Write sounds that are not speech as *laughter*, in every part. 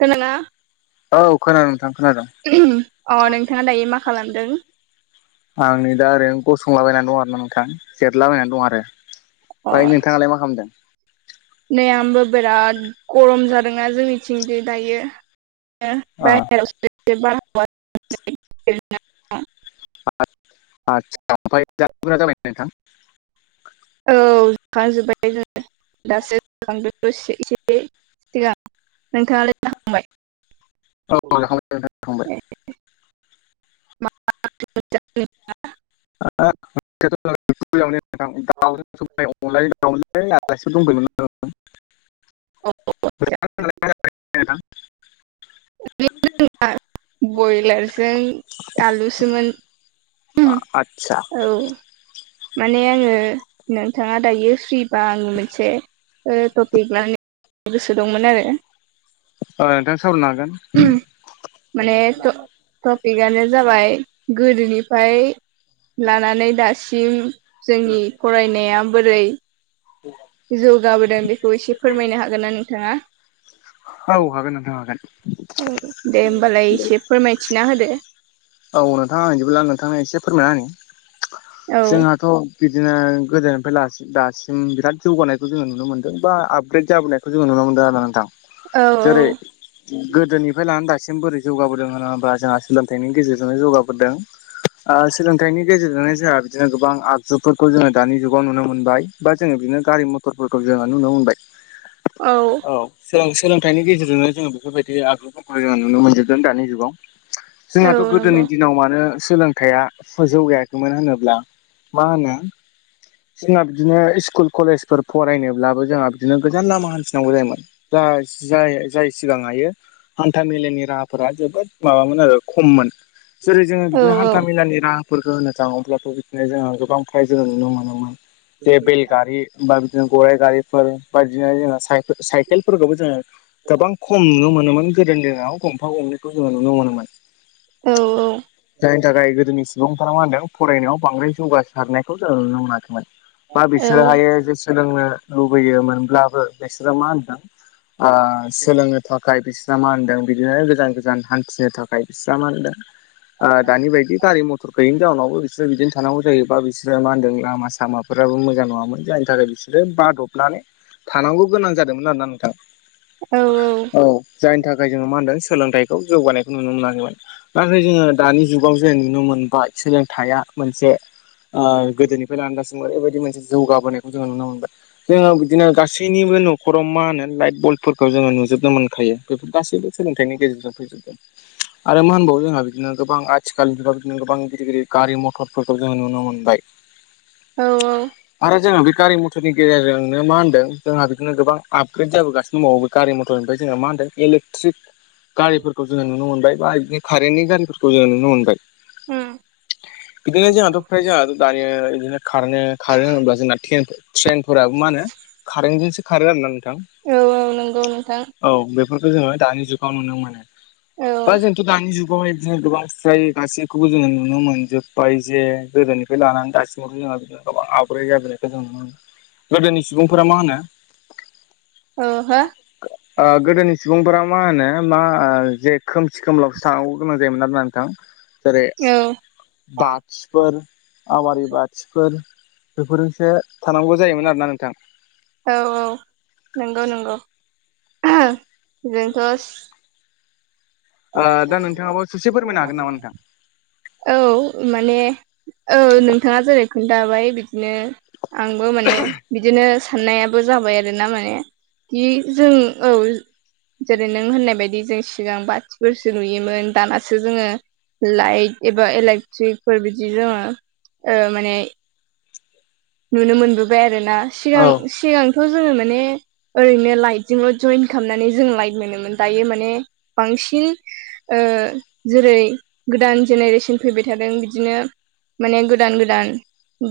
खोनाना औ खोनादों *unintelligible* अ नोंथाङा दायो मा खालामदों? आं नै दा ओरैनो गसंलाबायना दं आरोना नोंथां जेरायलाबायनानै दं आरो। ओमफ्राय नोंथाङालाय मा खालामदों *unintelligible* नै आंबो बिराद गरम जादोंना जोंनिथिंदि दायो। अ *unintelligible* *unintelligible* आतसा ओमफाय दा गोरा जाबाय नोंथां। औ जाखांजोब्बाय जोङो दासो जाखां दो दसे एसे सिगां। नोंथांङालाय *unintelligible* औ जाखांबाय नोंथां जाखांबाय। *unintelligible* अनलाजों दाउमोनलै आलासिफोर दंफैयोमोन। औ। *unintelligible* *unintelligible* बयलारजों आलुसोमोन। *unintelligible* आतसा। औ। माने आंङो नोंथाङा दायो फ्रिबा आंङो मोनसे ओ टपिक लानानै गोसो दंमोन आरो। ओ नोंथां सावरायनो हागोन *unintelligible* माने ट टपिकआनो जाबाय गोदोनिफ्राय लानानै दासिम जोंनि फरायनाया बोरै जौगाबोदों बेखौ एसे फोरमायनो हागोन ना नोंथाङा औ हागोन नोंथां हागोन दे होमबालाय एसे फोरमायथिना होदो औ नोंथां बिदिब्ला नोंथांनो एसे फोरमाया होनै औ जोंहाथ' बिदिनो गोदोनिफ्राय दासिम दासिम बिराद जौगानायखौ जोङो नुनो मोनदों बा आपग्रेद जाबोनायखौ जोङ नुनो मोनदों आरो ना नोंथां औ जेरै गोदोनिफ्राय लानानै दासिम बोरै जौगाबोदों होन होनोबा जोंहा सोलोंथाइनि गेजेरजोंनो जौगाबोदों ओ सोलोंथाइनि गेजेरजोंनो जोंहा बिदिनो गोबां आगजुफोरखौ जोङो दानि जुगाव नुनो मोनबाय बा जोङो बिदिनो गारि मथरफोरखौ जों नुनो मोनबाय औ औ सोलोंथाइनि गेजेरजोंनो जोङो बेफोरबायदि आगुफोरखौ जोङो नुनो मोनजोबदों दानि जुगाव औ जोंहाथ' औ गोदोनि नंगौ दिनाव मानो सोलोंथायाइआ जौगायाखैमोन होनोब्ला मा होनो जोंना बिदिनो स्कुल कलेजफोर फरायनोब्लाबो जोंहा बिदिनो गोजान लामा हान्थिनांगौ जायोमोन जा जाय सिगां हायो हान्था मेलानि राहाफोरा जोबोद माबामोन आरो खममोन जेरै जोङो औ बिदिनो औ हान्था मेलानि राहा फोरखो होनो थाङो अब्लाथ' बिदिनो जोङो गोबां फ्राय जोङो नुनो मोनोमोन जे बेलगारि बा बिदिनो गराइ गारिफोर बा बिदिनो जोङो साइकेल साइकेलफोरखौबो जोङो गोबां खम नुनो मोनोमोन गोदोनि दिनाव गंफा गंनैखौ जोङो नुनो मोनोमोन औ औ जायनि थाखाय गोदोनि सुबुंफोरा मा होनदों फरायनायाव बांद्राय जौगासारनायखौ जों नुनो मोनाखैमोन। बा औ बिसोरोहायो जे सोलोंनो लुबैयोमोनब्लाबो बिसोरो मा होनदों ओ सोलोंनो थाखाय बेस मा होनदों बिदिनो गोजान गोजान हान्थिनो थाखाय फिसा मा होनदों ओ दानि बायदि गारि मथुर गैयि जाउनावबो बिसोरो बिदिनो थानांगौ जायोबा बिसोरो मा होनदों लामा सामाफोराबो मोजां नङामोन जायनि थाखाय बिसोरो बादब नानै थानांगौ गोनां जादोंमोन आरोना नोंथां औ औ जायनि थाखाय जोङो मा होनदों सोलोंथाइखौ जौगानायखौ नुनो मोनाखैमोन नाथाय जोङो दानि जुगाव जे नुनो मोनबाय सोलोंथाइया मोनसे ओ गोदोनिफ्राय लानानै दासिमबो एरैबायदि मोनसे जौगाबोनायखौ जोङो नुनो मोनबाय जोङो बिदिनो गास गासैनिबो न'खराव मा होनो लाइट बल्बफोरखौ जोङो नुजोबनो मोनखायो बेफोर गासैबो सोलोंथाइनि गेजेरजों फैजोबदों आरो मा होनबावो जोंहा बिदिनो गोबां आथिखालनिफ्राय बिदिनो गोबां गिदिर गिदिर गारि मथरफोरखौ जोङो नुनो मोनबाय औ औ आरो जोङो बे गारि मथरनि गेजेरजोंनो मा होन्दों जोंहा बेखौनो गोबां आपग्रेद जाबोगासिनो दबावो। गारि मथरनिफ्राय जोङो मा होनदों इलेकट्रिक गारिफोरखौ जोङो नुनो मोनबाय बा इदि कारेन्टनि गारिफोरखौ जोङो नुनो मोनबाय उम बिदिनो जोंहाथ' फ्राय जोंहाथ दायो बिदिनो खारनो खारो होनोब्ला जोंना थेनफोर ट्रेन फोराबो मा होनो कारेेनटजोंसो खारो आरोना नोंथां औ औ नंगौ नोंथां औ बेफोरखौ जोङो दानि जुगाव नुनो मोनो औ बा जोंथ' दानि जुगावहाय बिदिनो गोबां फ्राय गासैखौबो जोङो नुनो मोनजोब्बाय जे गोदोनिफ्राय लानानै दासिबो दाथ जोंङो गोबां आफग्रेद जाबोनायखौ जों नुनो मोनदों। गोदोनि सुबुंफोरा मा होनो औ हो ओ गोदोनि सु सुबुंफोरा मा होनो मा ओ जे खोमसि खोमलायावसो थानांगौ गोनां जायोमोन आरोना नोंथां जेरै औ बाथिफोर आवारि बाथिफोर बेफोरजोंसो थानांगौ जायोमोन आरोना नोंथां। औ औ नंगौ नंगौ जोंथ' ओ दा नोंथाङाबो ससे फोरमायनो हागोन नामा नोंथां औ माने औ नोंथाङा जेरै खोन्थाबाय बिदिनो आंबो माने बिदिनो साननायाबो जाबाय आरो ना माने बि जों औ जेरै नों होननाय बायदि जों सिगां बा फोरसो नुयोमोन दानासो जोङो लाइट एबा इलेक्ट्रिकफोर बिदि जोङो ओ माने नुनो मोनबोबाय आरो ना औ सिगां सिगां थ जोङो माने ओरैनो लाइटजोंल' जइन खालामनानै जों लाइट मोनोमोन दायो माने बांसिन जेरै गोदान जेनेरेसन फैबाय थादों बिदिनो माने गोदान गोदान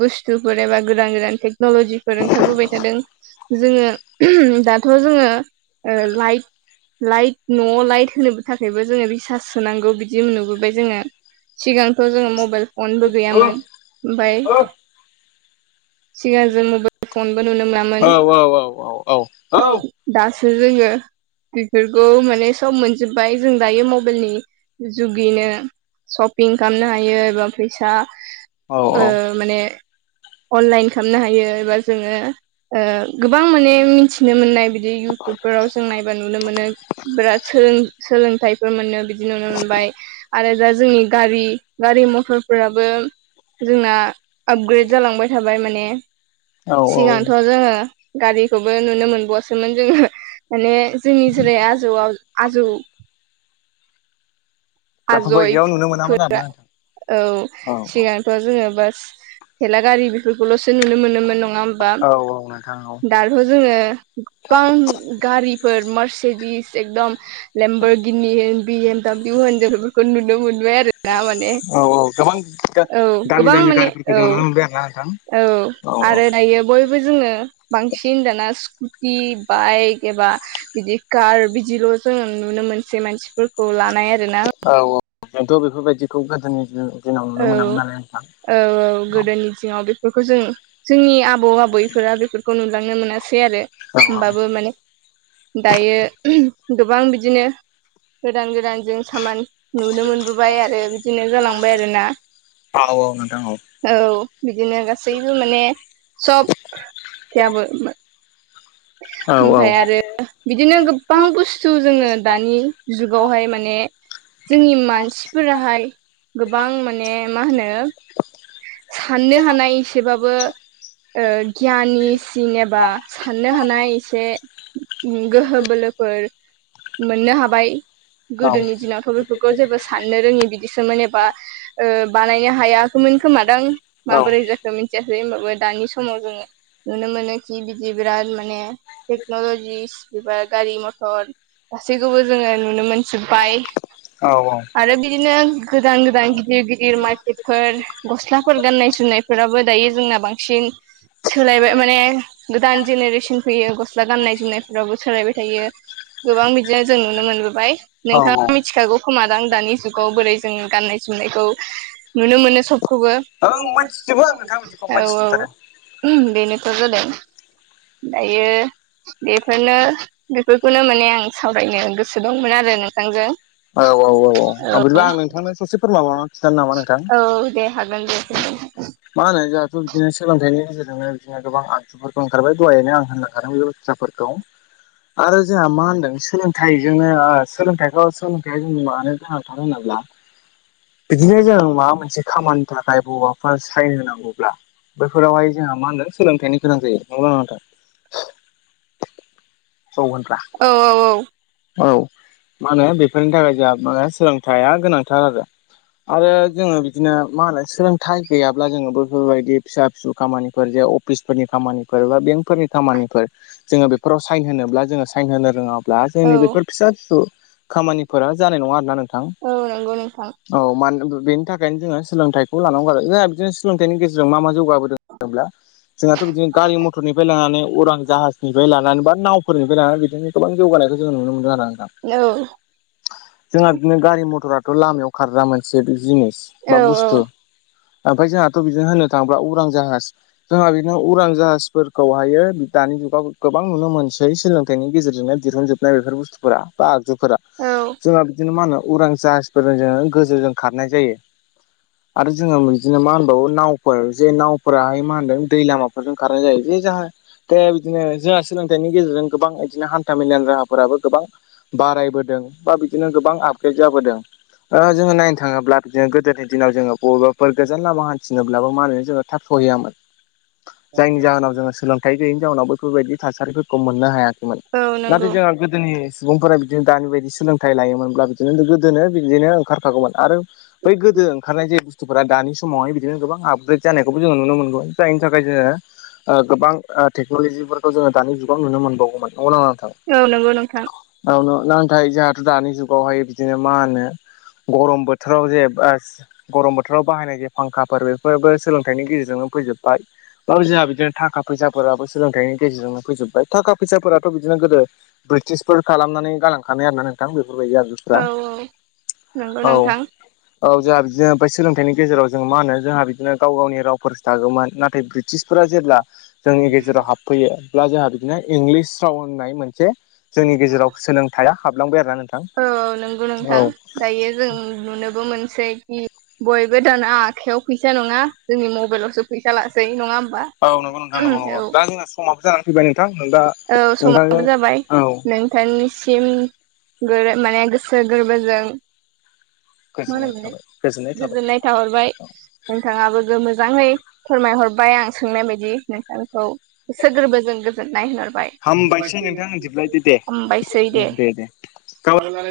बुस्थुफोर एबा गोदान गोदानै टेकनल'जिफोर ओंखारबोबाय थादों जोङो दाथ' जोङो लाइट लाइट न'आव लाइट होनोबो थाखायबो जोङो रिसार्च सोनांगौ बिदि नुबोबाय जोङो सिगांथ' जोङो मबाइल फनबो औ गैयामोन ओमफ्राय औ सिगां जों मबाइल फनबो नुनो मोनामोन औ औ औ औ औ दासो जोङो बेफोरखौ माने सब मोनजोब्बाय जों दायो मबाइलनि जुगैनो सशपिं खालामनो हायो एबा फैसा औ माने अनलाइन खालामनो हायो एबा जोङो ओ गोबां माने मिथि नुनो मोननाय बिदि टुबफोराव जों नायबा नुनो मोनो बिदों सोलों सोलों *unintelligible* मोनो बिदि नुनो मोनबाय आरो दा जोंनि गारि गारि मथरफोराबो जोंना आपग्रेड जालांबाय थाबाय माने औ औ सिगांथ' जोङो गारिखौबो नुनो मोनो बसोमोन जोङो माने जोंनि जेरै आजौआव आजौ बेफोरबायदियाव नुनो मोनामोन आजयफोरा आरोना नोंथां औ औ औ सिगां जोङो बास थेला गारि बेफोरखौल'सो नुनो मोनोमोन नङा होमबा औ औ नोंथां औ दाथथ' जोङो गोबां गारिफोर मार्सेडिस एकदम लेमबरगिन्नि होन बि एम दाब्लिउ होन बेफोरखौ नुनोमोनबाय आरो ना माने औ औ गोबां औ दामि गोबां दामि माने गारिफोरखौ औ जनानै मोनबाय आरोना नोंथां औ आरो दायो बयबो जोङो बांसिन दाना बि बाइक एबा बिदि कार बिदिल' जों नुनो मोनसै मानसि खौ लानाय आरो ना जोथ' बेफोरबायदिखौ गोदोनि दिनाव नुनो मोनामोन नालाय नोंथां औ औ गोदोनि दिङाव बेफोरखौ जों जोंनि आबौ आबैफोरा बेफोरखौ नुलांनो मोनासै सै आरो औ होमबाबो माने दायो गोबां बिदिनो गोदान गोदान जों सामान नुनो मोनबोबाय आरो बिदिनो जालांबाय आरोना औ औ औ नोंथां औ बिदिनो गासैबो माने सब गैयाबो औ औ ओमफफ्राय औ आरो बिदिनो गोबां बुस्थु जोङो दानि जुगावहाय माने जोंनि मानसिफोराहाय गोबां माने मा होनो साननो हानाय एसेबाबो गियानिसिन एबा साननो थनो हानाय एसे गोहो बोलोफोर मोननो हाबाय गोदोनि दिनावथ' बे बेफोरखौ जेबो साननो रोङि बिदिसोमोन एबा बानायनो हायाखैमोन खोमादां माबोरै जाखो खो मिथियाासै होनबाबो दानि समाव जोंङो नुनो मोनो कि बिदि बिराद माने टेक्न'लजिस एबा गारि मटर गासैखौबो जोंङो नुनो मोनजोब्बाय आरो बिदिनो गोदान-गोदान गिदिर-गिदिर मार्केटफोर गस्लाफोर गाननाय जोमनायफोराबो दायो जोंना बांसिन सि सोलायबाय माने गोदान जेनेरेसन फैयो गस्ला गाननाय जोमनायफ्रावबो सोलायबाय थायो। गोबां बिदिनो जों नुनो मोनबोबाय नोंथाङा मिथिखागौ खोमादां दानि जुगाव बोरै जों गाननाय जोमनायखौ नुनो मोनो सबखौबो औ मोनथिजोबो आं नोंथां बिदिखौ औ मोनथिजोबथारो उहोम बेनोथ' जादों दायो बेफोरनो बेफोरखौनो माने आं सावरायनो गोसो दंमोन आरो नोंथांजों। औ औ औ बिदिबा आं नोंथांनो ससे फोरमायबावनानै खिथानो नामा नोंथां औ दे हागोन दे। *unintelligible* मा होनो जोंहाथ बिदिनो सोलोंथाइनि गेजेरजोंनो बिदिनो गोबां आ *unintelligible* ओंखारबाय दहायनो आं होनलां बेबसथा फोरखौ। आरो जोंहा मा होनदों सोलोंथाइजोंनो आ सोलोंथाइखौ या मानो गोनांथार होनोब्ला बिदिनो जों माबा मोनसे खामानि थाखाय बबाफोर सायन होनांगौब्ला बैफोरावहाय जोंहा मा होनो सोलोंथाइनि गोनां जायो नंगौना नङा नोंथां? *unintelligible* औ औ औ। औ मा होनो बेफोरनि थाखाय जोंहा माने सोलोंथाइया गोनांथार आरो। आरो जोंङो बिदिनो मा होनो सोलोंथाइ गैयाब्ला जोंङो बो बेफोरबायदि फिसा फिसौ खामानिफोर जे अफिसफोरनि खामानिफोर बा बेंकफोरनि खामानिफोर जोंङो बेफोराव साइन होनोब्ला जोंङो साइन होनो रोङा ब्ला औ जोंनि बेफोर फिसा फिसौ खामानिफोरा जानाय नङा आरोना नोंथां। औ नंगौ नोंथां औ मा बेनि थाखायनो जोंङो सोलोंथाइखौ लानांगौ आरो जोंहा बिदिनो सोलोंथाइनि गेजेरजों मा मा जौगाबोदों होनब्ला जोंहाथ' बिदिनो गारि मथरनिफ्राय लानानै अरां जाहाजनिफ्राय लानानै बा नावफोरनिफ्राय लाना बिदिनो गोबां जौगानायखौ जोंङो नुनो मोनदों आरो नोंथां। औ जोंहा बिदिनो गारि मथराथ' लामायाव खारगा मोनसे जिनिस औ बा बुस्थु। ओमफ्राय जोंहाथ' बेजों होनो थाङोब्ला उरां जाहाज जोंहा बिदिनो उरां जाहाजफोरखौहायो दानि जुगाव गोबां नुनो मोनो। *unintelligible* सोलोंथाइनि गेजेरजोंनो दिहुनजोबनाय बेफोर बुस्थु फोरा बा आगजुफोरा औ जोंहा बिदिनो मा होनो उरां जाहाजफोरजों जोंङो गोजौजों खारनाय जायो। *inaudible* आरो जोंङो बिदिनो मा होनबावो नावफोर जे नावफोराहाय मा होनदों दै लामाफोरजों खारनाय जायो जे जाहा दे बिदिनो जोंहा सोलोंथाइनि गेजेरजों गोबां बिदिनो हान्था मेलानि राहाफोराबो गोबां बारायबोदों बा बिदिनो गोबां आपग्रेड जाबोदों। ओ जोंङो नायनो थाङोब्ला बिदिनो गोदोनि दिनाव जोंङो बबेबाफोर गोजान लामा हान्थिनोब्लाबो माहोनो जोंङो थाब सहैयामोन। *inaudible* जायनि जाहोनाव जोंङो सोलों थाय गैयैनि जाउनाव बेैफोरबायदि थासारिफोरखौ मोननो हायाखैमोन नाथाय नंगौ जोंहा जोंनि सुबुंफोरा बिदिनो दानि बायदि सोलोंथाइ लायोमोनब्ला बिदिनो गोदोनो बिदिनो ओंखारखागौमोन आरो बै गोदो ओंखारनाय जे बुस्थुफोरा दानि समावहाय बिदिनो गोबां आपग्रेद जानायखौबो जोंङो नुनो मोनबोबाय। जायनि थाखाय जोंङो ओ गोबां टेक्नल'जिफोरखौ जोंङो दानि जुगाव नुनो मोनबावगौमोन नंगौ ना नाङां नोंथां? औ नंगौ नोंथां। ओ नो नाथाय जोंहाथ' दानि जुगावहाय बिदिनो मा होनो गरम बोथोराव जे बास गरम बोथोराव बाहायनाय जे फांखाफोर बेफोरबो सोलोंथाइनि गेजेरजोंनो फैजोब ब ओं जोंहा बिदिनो थाखा फैसाफोराबो सोलोंथाइनि गेजेरजोंनो फैजोब ओम थाखा फैसाफोराथ' बिदिनो गोदो ब्रिटिसफोर खालामनानै गालांखानाय आर ना नोंथां बेफोरबायदि आरो औ नंगौ औ नोंथां औ जोंहा बिदिनो ओमफ्राय सोलोंथाइनि गेजेराव जों मा होन जोंहा बिनो गाव गावनिवफोरोागौमोन नाथाय ब ब्रिटिसफोरा जेब्ला जोंनि गेजेराव हाबफैयोब्ला जोंहा बिदिनो इंलिस राव होननाय मोनसे जोंनि गेजेराव सोलोंथाइा हाबलांबाय आरोना औ नंगौ नोंथां नोंथां औ। दायो जों नुनोबो मोनसै कि बयबो दाना आखयाव फैसा नङा जोंनि मबाइलावसो फैसा लासै नङा हा औ नंगौ नोंथां नंगौ नगौ दा जोंना समाब जानानै फैबाय नोंथां नों दा औ समाबो नोंथांजों जाबाय औ नों बिथांनिसिम गोर माने गोसो गोरबोजों गोजोननाय थाबाय गोजोननाय थाबाय *unintelligible* खिन्थाहरबाय नोंथाङाबो मोजाङै फोरमायहरबाय आं सोंनाय बायदि नोंथांखौ गोसो गोरबोजों गोजोननाय होनहरबाय हामबायसै नोंथां बिदिब्ला दे दे हबायसै दे। माल जाल *unintelligible*